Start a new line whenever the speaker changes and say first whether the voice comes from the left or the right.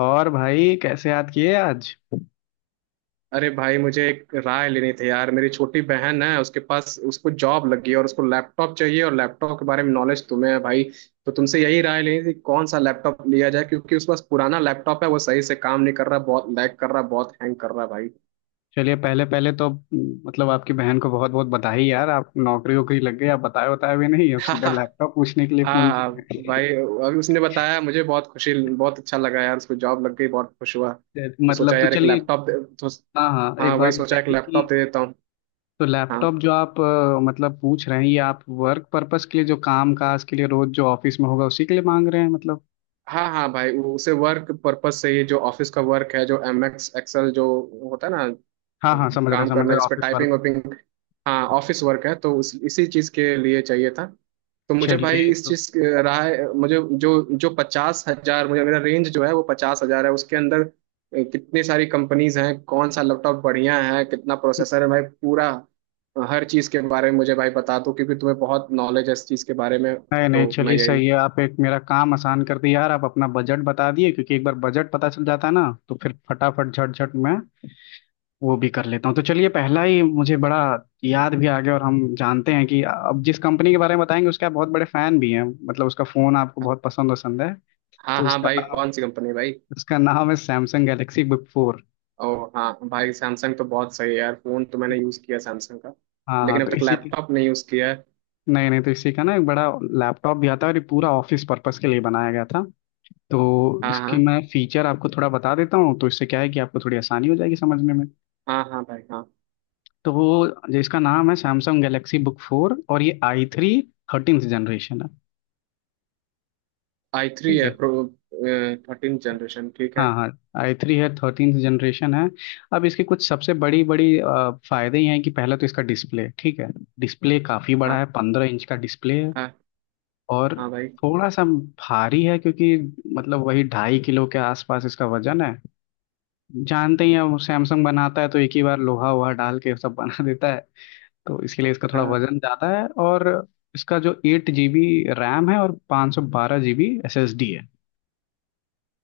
left: और भाई कैसे याद किए आज।
right: अरे भाई मुझे एक राय लेनी थी यार, मेरी छोटी बहन है, उसके पास उसको जॉब लगी है और उसको लैपटॉप चाहिए और लैपटॉप के बारे में नॉलेज तुम्हें है भाई। तो तुमसे यही राय लेनी थी, कौन सा लैपटॉप लिया जाए, क्योंकि उसके पास पुराना लैपटॉप है, वो सही से काम नहीं कर रहा, बहुत लैग कर रहा, बहुत हैंग कर रहा भाई।
left: चलिए पहले पहले तो मतलब आपकी बहन को बहुत बहुत बधाई यार। आप नौकरी वोकरी लग गई, आप बताए बताए भी नहीं, अब सीधा
right: हाँ।
left: लैपटॉप पूछने के लिए फोन
right: हाँ भाई,
left: किए।
right: अभी उसने बताया मुझे, बहुत खुशी, बहुत अच्छा लगा यार, उसको जॉब लग गई, बहुत खुश हुआ, तो सोचा
left: मतलब तो
right: यार एक
left: चलिए।
right: लैपटॉप
left: हाँ हाँ,
right: हाँ
left: एक
right: वही
left: बात
right: सोचा एक
left: बताइए
right: लैपटॉप
left: कि
right: दे देता हूँ।
left: तो
right: हाँ
left: लैपटॉप जो आप मतलब पूछ रहे हैं, ये आप वर्क पर्पस के लिए, जो काम काज के लिए रोज जो ऑफिस में होगा उसी के लिए मांग रहे हैं मतलब।
right: हाँ। हाँ भाई उसे वर्क पर्पस से, ये जो ऑफिस का वर्क है, जो एम एक्स एक्सेल जो होता है ना,
left: हाँ हाँ समझ रहे हैं,
right: काम
left: समझ
right: करना
left: रहे हैं,
right: जिसपे
left: ऑफिस
right: टाइपिंग
left: वाला।
right: वाइपिंग। हाँ ऑफिस वर्क है तो इसी चीज के लिए चाहिए था। तो मुझे भाई,
left: चलिए
right: इस
left: तो।
right: चीज रहा है मुझे, जो जो पचास हजार मुझे, मेरा रेंज जो है वो 50,000 है, उसके अंदर कितनी सारी कंपनीज हैं, कौन सा लैपटॉप बढ़िया है, कितना प्रोसेसर है भाई पूरा हर चीज के बारे में मुझे भाई बता दो, क्योंकि तुम्हें बहुत नॉलेज है इस चीज के बारे में,
left: नहीं नहीं
right: तो मैं
left: चलिए
right: यही।
left: सही है, आप एक मेरा काम आसान कर दिए यार, आप अपना बजट बता दिए, क्योंकि एक बार बजट पता चल जाता है ना तो फिर फटाफट झटझट मैं वो भी कर लेता हूँ। तो चलिए पहला ही मुझे बड़ा याद भी आ गया। और हम जानते हैं कि अब जिस कंपनी के बारे में बताएंगे उसके आप बहुत बड़े फैन भी हैं, मतलब उसका फोन आपको बहुत पसंद पसंद है।
right: हाँ
left: तो
right: हाँ
left: उसका
right: भाई,
left: नाम,
right: कौन सी कंपनी भाई?
left: उसका नाम है सैमसंग गैलेक्सी बुक फोर।
right: ओ हाँ भाई, सैमसंग तो बहुत सही है यार, फोन तो मैंने यूज किया सैमसंग का,
left: हाँ हाँ
right: लेकिन
left: तो
right: अब तक
left: इसी के,
right: लैपटॉप नहीं यूज किया है।
left: नहीं नहीं तो इसी का ना एक बड़ा लैपटॉप भी आता है, और ये पूरा ऑफिस पर्पस के लिए बनाया गया था। तो
right: हाँ
left: इसकी
right: हाँ।
left: मैं फीचर आपको थोड़ा बता देता हूँ, तो इससे क्या है कि आपको थोड़ी आसानी हो जाएगी समझने में।
right: हाँ हाँ भाई हाँ।
left: तो वो जो इसका नाम है सैमसंग गैलेक्सी बुक फोर, और ये आई थ्री थर्टींथ जनरेशन है।
right: आई थ्री
left: ठीक
right: है
left: है।
right: प्रो, थर्टीन जनरेशन, ठीक है।
left: हाँ हाँ, आई थ्री है, थर्टींथ जनरेशन है। अब इसके कुछ सबसे बड़ी बड़ी फायदे ये हैं कि पहला तो इसका डिस्प्ले ठीक है, डिस्प्ले काफ़ी बड़ा
right: हाँ
left: है, पंद्रह इंच का डिस्प्ले है।
right: हाँ
left: और
right: हाँ भाई
left: थोड़ा सा भारी है, क्योंकि मतलब वही ढाई किलो के आसपास इसका वजन है। जानते ही हैं वो सैमसंग बनाता है तो एक ही बार लोहा वोहा डाल के सब बना देता है, तो इसके लिए इसका थोड़ा
right: हाँ।
left: वजन ज़्यादा है। और इसका जो एट जी बी रैम है, और पाँच सौ बारह G B S S D है।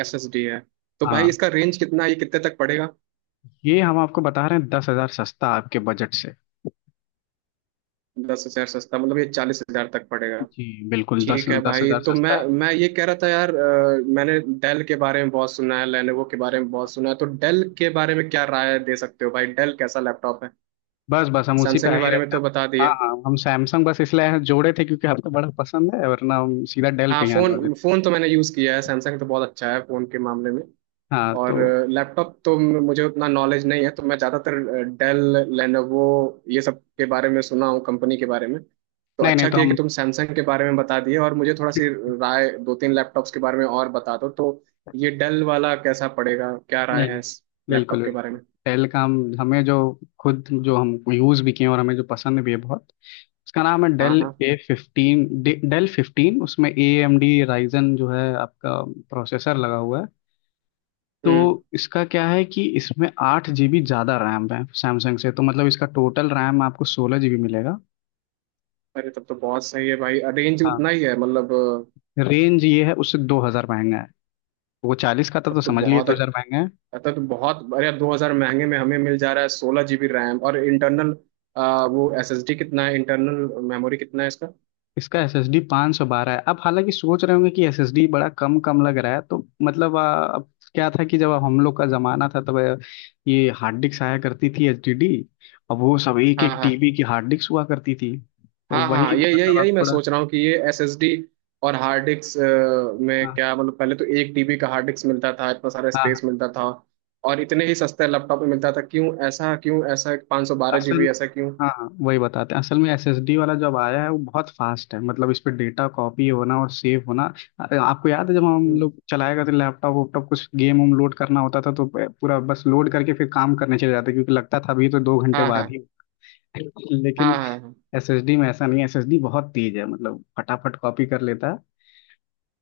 right: एस एस डी है। तो भाई
left: हाँ
right: इसका रेंज कितना है? ये कितने तक पड़ेगा?
left: ये हम आपको बता रहे हैं दस हज़ार सस्ता आपके बजट से।
right: 10,000 सस्ता, मतलब ये 40,000 तक पड़ेगा?
left: जी बिल्कुल, दस
right: ठीक है
left: दस
right: भाई,
left: हज़ार
right: तो
left: सस्ता
right: मैं
left: है।
right: मैं ये कह रहा था यार, मैंने डेल के बारे में बहुत सुना है, लेनोवो के बारे में बहुत सुना है, तो डेल के बारे में क्या राय दे सकते हो भाई, डेल कैसा लैपटॉप है?
left: बस बस हम उसी पे
right: सैमसंग
left: आ
right: के
left: ही
right: बारे में
left: रहते हैं।
right: तो बता
left: हाँ
right: दिए।
left: हाँ हम सैमसंग बस इसलिए जोड़े थे क्योंकि आपको बड़ा पसंद है, वरना हम सीधा डेल पे
right: हाँ,
left: ही आने वाले
right: फोन
left: थे।
right: फोन तो मैंने यूज़ किया है सैमसंग, तो बहुत अच्छा है फोन के मामले में,
left: हाँ
right: और
left: तो,
right: लैपटॉप तो मुझे उतना नॉलेज नहीं है, तो मैं ज़्यादातर डेल, लेनोवो ये सब के बारे में सुना हूँ कंपनी के बारे में, तो
left: नहीं नहीं
right: अच्छा
left: तो
right: किया कि
left: हम,
right: तुम सैमसंग के बारे में बता दिए, और मुझे थोड़ा सी राय, दो तीन लैपटॉप्स के बारे में और बता दो तो। ये डेल वाला कैसा पड़ेगा, क्या राय
left: नहीं
right: है
left: नहीं
right: इस
left: बिल्कुल
right: लैपटॉप के बारे
left: बिल्कुल,
right: में?
left: पहले काम हमें जो, खुद जो हम यूज़ भी किए हैं और हमें जो पसंद भी है बहुत, उसका नाम है
right: हाँ
left: डेल
right: हाँ।
left: A fifteen. डेल फिफ्टीन, उसमें ए एम डी राइजन जो है आपका प्रोसेसर लगा हुआ है। तो
right: हम्म।
left: इसका क्या है कि इसमें आठ जीबी ज़्यादा रैम है सैमसंग से, तो मतलब इसका टोटल रैम आपको सोलह जीबी मिलेगा।
right: अरे तब तो बहुत सही है भाई, रेंज
left: हाँ
right: उतना ही है मतलब
left: रेंज ये है, उससे दो हज़ार महंगा है। वो चालीस का था
right: तब
left: तो
right: तो
left: समझ लिए
right: बहुत,
left: दो हज़ार महंगा है।
right: तो बहुत, अरे 2,000 महंगे में हमें मिल जा रहा है 16 जीबी रैम और इंटरनल वो एसएसडी कितना है, इंटरनल मेमोरी कितना है इसका?
left: इसका एसएसडी 512 सौ बारह है। आप हालांकि सोच रहे होंगे कि एसएसडी बड़ा कम कम लग रहा है, तो मतलब अब क्या था कि जब हम लोग का जमाना था तब ये हार्ड डिस्क आया करती थी, एचडीडी। अब वो सब एक
right: हाँ
left: एक
right: हाँ।
left: टीबी की हार्ड डिस्क हुआ करती थी, तो
right: हाँ हाँ
left: वही
right: ये, यही
left: मतलब आप
right: यही मैं
left: थोड़ा,
right: सोच रहा हूँ कि ये एसएसडी और हार्ड डिस्क में
left: हाँ
right: क्या मतलब, पहले तो 1 टीबी का हार्ड डिस्क मिलता था, इतना सारा
left: हाँ
right: स्पेस
left: हाँ,
right: मिलता था और इतने ही सस्ते लैपटॉप में मिलता था, क्यों ऐसा, क्यों ऐसा पाँच सौ बारह
left: असल,
right: जीबी ऐसा क्यों?
left: हाँ वही बताते हैं, असल में एसएसडी वाला जब आया है वो बहुत फास्ट है, मतलब इस पे डेटा कॉपी होना और सेव होना। आपको याद है जब हम
right: हम्म,
left: लोग चलाया करते लैपटॉप वैपटॉप, कुछ गेम लोड करना होता था तो पूरा बस लोड करके फिर काम करने चले जाते, क्योंकि लगता था अभी तो दो घंटे
right: हाँ
left: बाद
right: हाँ
left: ही।
right: हाँ
left: लेकिन
right: हाँ हाँ।
left: एसएसडी में ऐसा नहीं है, एसएसडी बहुत तेज है, मतलब फटाफट कॉपी कर लेता है।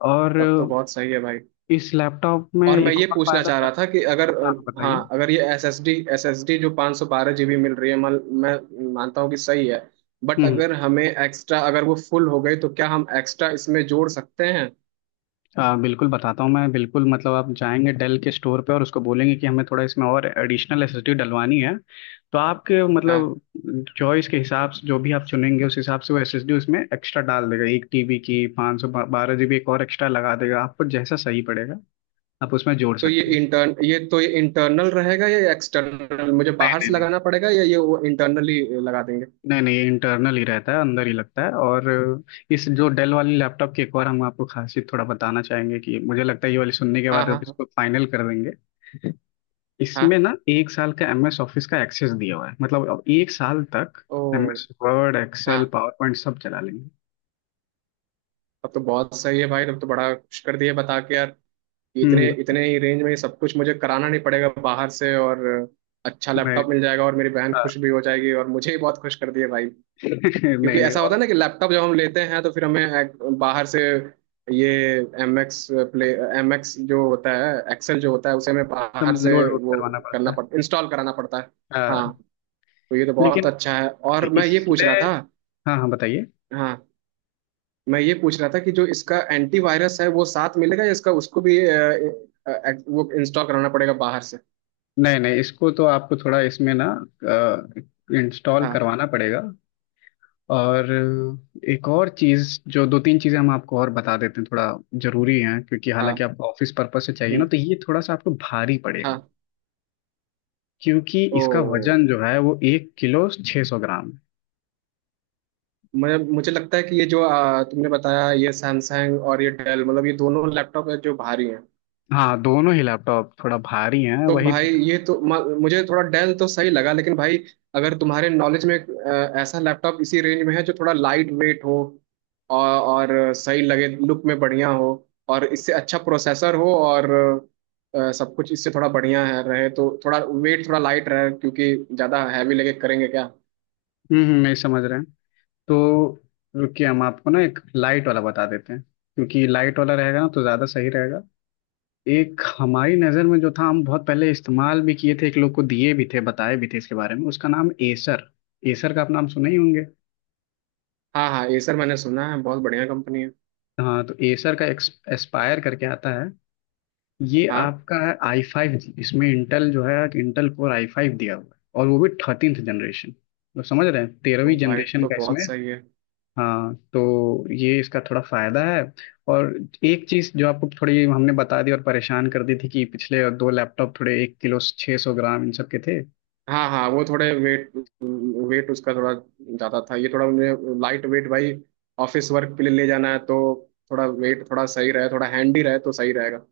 left: और
right: तब तो बहुत सही है भाई।
left: इस लैपटॉप में
right: और मैं
left: एक
right: ये
left: और
right: पूछना
left: फायदा
right: चाह
left: है।
right: रहा था कि अगर
left: हाँ बताइए।
right: हाँ, अगर ये एस एस डी जो 512 जी बी मिल रही है, मान, मैं मानता हूँ कि सही है, बट
left: हम्म,
right: अगर हमें एक्स्ट्रा, अगर वो फुल हो गई, तो क्या हम एक्स्ट्रा इसमें जोड़ सकते हैं?
left: बिल्कुल बताता हूँ, मैं बिल्कुल मतलब आप जाएंगे डेल के स्टोर पे और उसको बोलेंगे कि हमें थोड़ा इसमें और एडिशनल एसएसडी डलवानी है। तो आपके
right: हाँ।
left: मतलब चॉइस के हिसाब से जो भी आप चुनेंगे उस हिसाब से वो एसएसडी उसमें एक्स्ट्रा डाल देगा, एक टीबी की पाँच सौ बारह जीबी एक और एक्स्ट्रा लगा देगा, आपको जैसा सही पड़ेगा आप उसमें जोड़
right: तो ये
left: सकते हैं।
right: इंटर्न ये तो ये इंटरनल रहेगा या एक्सटर्नल, मुझे
left: नहीं
right: बाहर से
left: नहीं नहीं
right: लगाना पड़ेगा, या ये वो इंटरनली लगा देंगे?
left: नहीं नहीं ये इंटरनल ही रहता है, अंदर ही लगता है। और इस जो डेल वाली लैपटॉप की एक और हम आपको खासियत थोड़ा बताना चाहेंगे कि मुझे लगता है ये वाली सुनने के
right: हाँ
left: बाद
right: हाँ
left: आप
right: हाँ।
left: इसको फाइनल कर देंगे। इसमें
right: हाँ।
left: ना एक साल का एमएस ऑफिस का एक्सेस दिया हुआ है, मतलब अब एक साल तक
right: ओ।
left: एमएस वर्ड एक्सेल
right: हाँ
left: पावर पॉइंट सब चला लेंगे।
right: तब तो बहुत सही है भाई, तब तो बड़ा खुश कर दिए बता के यार, इतने
left: हम्म।
right: इतने ही रेंज में सब कुछ मुझे कराना नहीं पड़ेगा बाहर से, और अच्छा
left: नहीं,
right: लैपटॉप मिल जाएगा, और मेरी बहन
left: हाँ,
right: खुश भी हो जाएगी और मुझे ही बहुत खुश कर दिए भाई। क्योंकि
left: नहीं नहीं।
right: ऐसा होता
left: और
right: है ना कि लैपटॉप जब हम लेते हैं, तो फिर हमें बाहर से ये, M X play M X जो होता है, एक्सेल जो होता है, उसे हमें
left: सब
right: बाहर से,
left: लोड वोड
right: वो
left: करवाना पड़ता
right: करना
left: है।
right: पड़ता, इंस्टॉल कराना पड़ता है। हाँ।
left: हाँ
right: तो ये तो बहुत
left: लेकिन
right: अच्छा है। और मैं ये पूछ
left: इसमें,
right: रहा था।
left: हाँ हाँ बताइए,
right: हाँ मैं ये पूछ रहा था कि जो इसका एंटीवायरस है, वो साथ मिलेगा, या इसका उसको भी वो इंस्टॉल कराना पड़ेगा बाहर से?
left: नहीं नहीं, इसको तो आपको थोड़ा इसमें ना इंस्टॉल
right: हाँ
left: करवाना पड़ेगा। और एक और चीज़, जो दो तीन चीज़ें हम आपको और बता देते हैं, थोड़ा ज़रूरी है क्योंकि हालांकि
right: हाँ।
left: आपको ऑफिस पर्पस से चाहिए ना
right: हम्म,
left: तो ये थोड़ा सा आपको भारी पड़ेगा,
right: हाँ।
left: क्योंकि
right: ओ।
left: इसका वजन जो है वो एक किलो छः सौ ग्राम है।
right: मैं मुझे लगता है कि ये जो तुमने बताया, ये सैमसंग और ये डेल, मतलब ये दोनों लैपटॉप है जो भारी हैं।
left: हाँ दोनों ही लैपटॉप थोड़ा भारी हैं,
right: तो
left: वही
right: भाई ये तो मुझे थोड़ा डेल तो सही लगा, लेकिन भाई, अगर तुम्हारे नॉलेज में ऐसा लैपटॉप इसी रेंज में है जो थोड़ा लाइट वेट हो, और सही लगे, लुक में बढ़िया हो, और इससे अच्छा प्रोसेसर हो, और सब कुछ इससे थोड़ा बढ़िया है रहे, तो थोड़ा वेट थोड़ा लाइट रहे, क्योंकि ज़्यादा हैवी लगे करेंगे क्या।
left: मैं समझ रहे हैं। तो रुकिए हम आपको ना एक लाइट वाला बता देते हैं, क्योंकि लाइट वाला रहेगा ना तो ज़्यादा सही रहेगा। एक हमारी नज़र में जो था, हम बहुत पहले इस्तेमाल भी किए थे, एक लोग को दिए भी थे, बताए भी थे इसके बारे में, उसका नाम एसर। एसर का आप नाम सुने ही होंगे।
right: हाँ हाँ, एसर मैंने सुना है, बहुत बढ़िया कंपनी है।
left: हाँ तो एसर का एक्स एस्पायर करके आता है, ये
right: हाँ
left: आपका है आई फाइव जी, इसमें इंटेल जो है इंटेल कोर आई फाइव दिया हुआ है, और वो भी थर्टींथ जनरेशन, तो समझ रहे हैं तेरहवीं
right: तो भाई
left: जनरेशन
right: तो
left: का इसमें।
right: बहुत सही है।
left: हाँ तो ये इसका थोड़ा फायदा है। और एक चीज जो आपको थोड़ी हमने बता दी और परेशान कर दी थी कि पिछले दो लैपटॉप थोड़े एक किलो छः सौ ग्राम इन सब के थे।
right: हाँ हाँ, वो थोड़े वेट, वेट उसका थोड़ा ज़्यादा था, ये थोड़ा मुझे लाइट वेट भाई, ऑफिस वर्क के लिए ले जाना है, तो थोड़ा वेट थोड़ा सही रहे, थोड़ा हैंडी रहे तो सही रहेगा।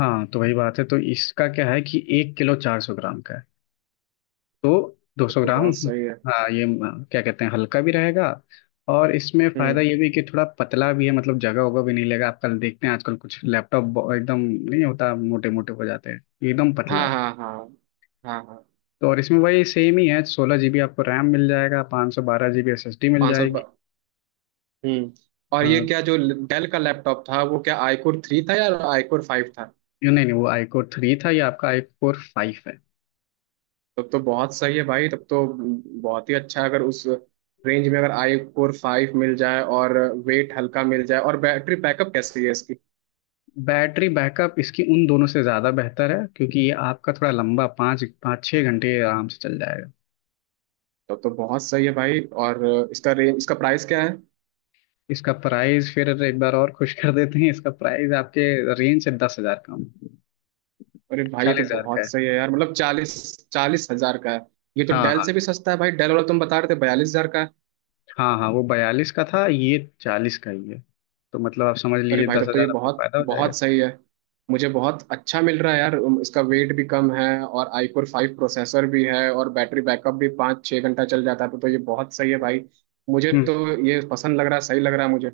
left: हाँ तो वही बात है, तो इसका क्या है कि एक किलो चार सौ ग्राम का है, तो
right: तो,
left: 200
right: तो
left: ग्राम।
right: बहुत सही है।
left: हाँ ये क्या कहते हैं, हल्का भी रहेगा। और इसमें फायदा
right: हम्म।
left: ये भी कि थोड़ा पतला भी है, मतलब जगह होगा भी नहीं लेगा। आप कल देखते हैं आजकल कुछ लैपटॉप एकदम नहीं होता, मोटे मोटे हो जाते हैं, ये एकदम पतला
right: हाँ
left: है।
right: हाँ हाँ हाँ हाँ।
left: तो और इसमें वही सेम ही है, सोलह जीबी आपको रैम मिल जाएगा, पाँच सौ बारह जीबी एस एस डी मिल
right: पाँच सौ।
left: जाएगी।
right: हम्म। और ये
left: हाँ
right: क्या, जो डेल का लैपटॉप था, वो क्या आईकोर थ्री था या आईकोर फाइव था?
left: ये, नहीं नहीं, वो आई कोर थ्री था, ये आपका आई कोर फाइव है।
right: तब तो बहुत सही है भाई, तब तो बहुत ही अच्छा है। अगर उस रेंज में अगर आई कोर फाइव मिल जाए, और वेट हल्का मिल जाए, और बैटरी बैकअप कैसी है इसकी?
left: बैटरी बैकअप इसकी उन दोनों से ज़्यादा बेहतर है, क्योंकि ये आपका थोड़ा लंबा पाँच पाँच छः घंटे आराम से चल जाएगा।
right: तब तो बहुत सही है भाई। और इसका रेंज, इसका प्राइस क्या है?
left: इसका प्राइस फिर एक बार और खुश कर देते हैं, इसका प्राइस आपके रेंज से दस हजार कम,
right: अरे भाई ये तो
left: चालीस हजार का
right: बहुत
left: है।
right: सही है यार, मतलब चालीस। चालीस हजार का है? ये तो
left: हाँ
right: डेल
left: हाँ,
right: से भी सस्ता है भाई, डेल वाला तुम बता रहे थे 42,000 का है।
left: हाँ हाँ वो बयालीस का था, ये चालीस का ही है। तो मतलब आप समझ
right: अरे
left: लीजिए
right: भाई
left: दस
right: तब तो ये
left: हजार आपको
right: बहुत
left: फायदा हो जाएगा।
right: बहुत सही है, मुझे बहुत अच्छा मिल रहा है यार, इसका वेट भी कम है, और iCore फाइव प्रोसेसर भी है, और बैटरी बैकअप भी 5-6 घंटा चल जाता है, तो ये बहुत सही है भाई, मुझे
left: हम्म।
right: तो ये पसंद लग रहा है, सही लग रहा है मुझे।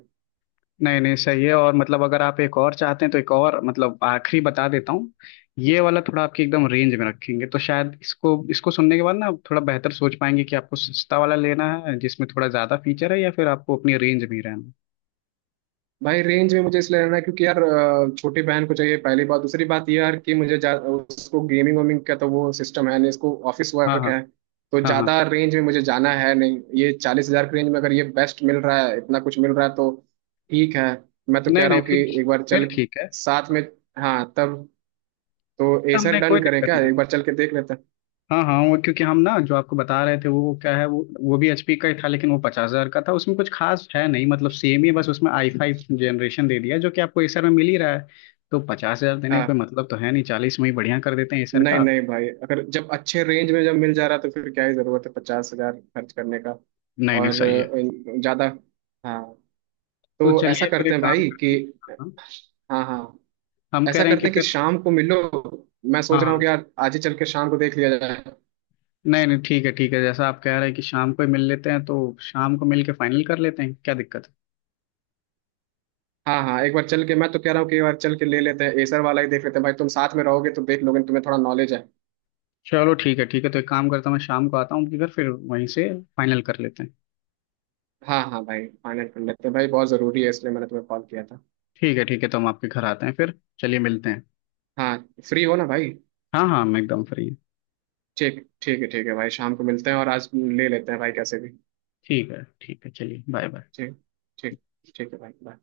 left: नहीं नहीं सही है। और मतलब अगर आप एक और चाहते हैं तो एक और मतलब आखिरी बता देता हूँ। ये वाला थोड़ा आपकी एकदम रेंज में रखेंगे, तो शायद इसको इसको सुनने के बाद ना आप थोड़ा बेहतर सोच पाएंगे कि आपको सस्ता वाला लेना है जिसमें थोड़ा ज्यादा फीचर है या फिर आपको अपनी रेंज में ही रहना है।
right: भाई रेंज में मुझे इसलिए लेना है, क्योंकि यार छोटी बहन को चाहिए पहली बात, दूसरी बात ये यार कि मुझे उसको गेमिंग वेमिंग का तो वो सिस्टम है नहीं, इसको ऑफिस
left: हाँ
right: वर्क
left: हाँ
right: है, तो
left: हाँ हाँ।
right: ज़्यादा रेंज में मुझे जाना है नहीं। ये 40,000 के रेंज में अगर ये बेस्ट मिल रहा है, इतना कुछ मिल रहा है तो ठीक है। मैं तो
left: नहीं
right: कह रहा
left: नहीं
right: हूँ कि
left: फिर,
right: एक बार
left: फिर
right: चल
left: ठीक है।
right: साथ में, हाँ तब तो एसर
left: हमने कोई
right: डन करें
left: दिक्कत
right: क्या,
left: नहीं
right: एक
left: है।
right: बार चल के देख लेते हैं।
left: हाँ हाँ, वो क्योंकि हम ना जो आपको बता रहे थे वो क्या है, वो भी एचपी का ही था, लेकिन वो पचास हजार का था, उसमें कुछ खास है नहीं, मतलब सेम ही है, बस उसमें आई फाइव जनरेशन दे दिया जो कि आपको एसर में मिल ही रहा है। तो पचास हजार देने का कोई
right: हाँ,
left: मतलब तो है नहीं, चालीस में ही बढ़िया कर देते हैं एसर
right: नहीं
left: का।
right: नहीं भाई, अगर जब अच्छे रेंज में जब मिल जा रहा है, तो फिर क्या ही ज़रूरत है 50,000 खर्च करने का।
left: नहीं
right: और
left: नहीं सही है।
right: ज़्यादा। हाँ
left: तो
right: तो ऐसा
left: चलिए फिर
right: करते
left: एक
right: हैं
left: काम
right: भाई
left: करते
right: कि,
left: हैं। हाँ, हाँ।
right: हाँ हाँ।
left: हम कह
right: ऐसा
left: रहे हैं
right: करते
left: कि
right: हैं कि
left: फिर,
right: शाम को मिलो, मैं सोच
left: हाँ
right: रहा हूँ
left: हाँ,
right: कि यार आज ही चल के शाम को देख लिया जाए।
left: नहीं नहीं ठीक है ठीक है, जैसा आप कह रहे हैं कि शाम को ही मिल लेते हैं तो शाम को मिल के फाइनल कर लेते हैं, क्या दिक्कत है।
right: हाँ हाँ, एक बार चल के, मैं तो कह रहा हूँ कि एक बार चल के ले लेते हैं एसर वाला ही, देख लेते हैं भाई, तुम साथ में रहोगे तो देख लोगे, तुम्हें थोड़ा नॉलेज है।
left: चलो ठीक है ठीक है, तो एक काम करता हूँ, मैं शाम को आता हूँ आपके घर, फिर वहीं से फाइनल कर लेते हैं।
right: हाँ हाँ भाई, फाइनल कर लेते हैं भाई, बहुत ज़रूरी है इसलिए मैंने तुम्हें कॉल किया था।
left: ठीक है ठीक है, तो हम आपके घर आते हैं, फिर चलिए मिलते हैं।
right: हाँ, फ्री हो ना भाई?
left: हाँ हाँ मैं एकदम फ्री हूँ।
right: ठीक ठीक है भाई, शाम को मिलते हैं और आज ले लेते हैं भाई कैसे भी।
left: ठीक है चलिए बाय बाय।
right: ठीक ठीक ठीक है भाई bye।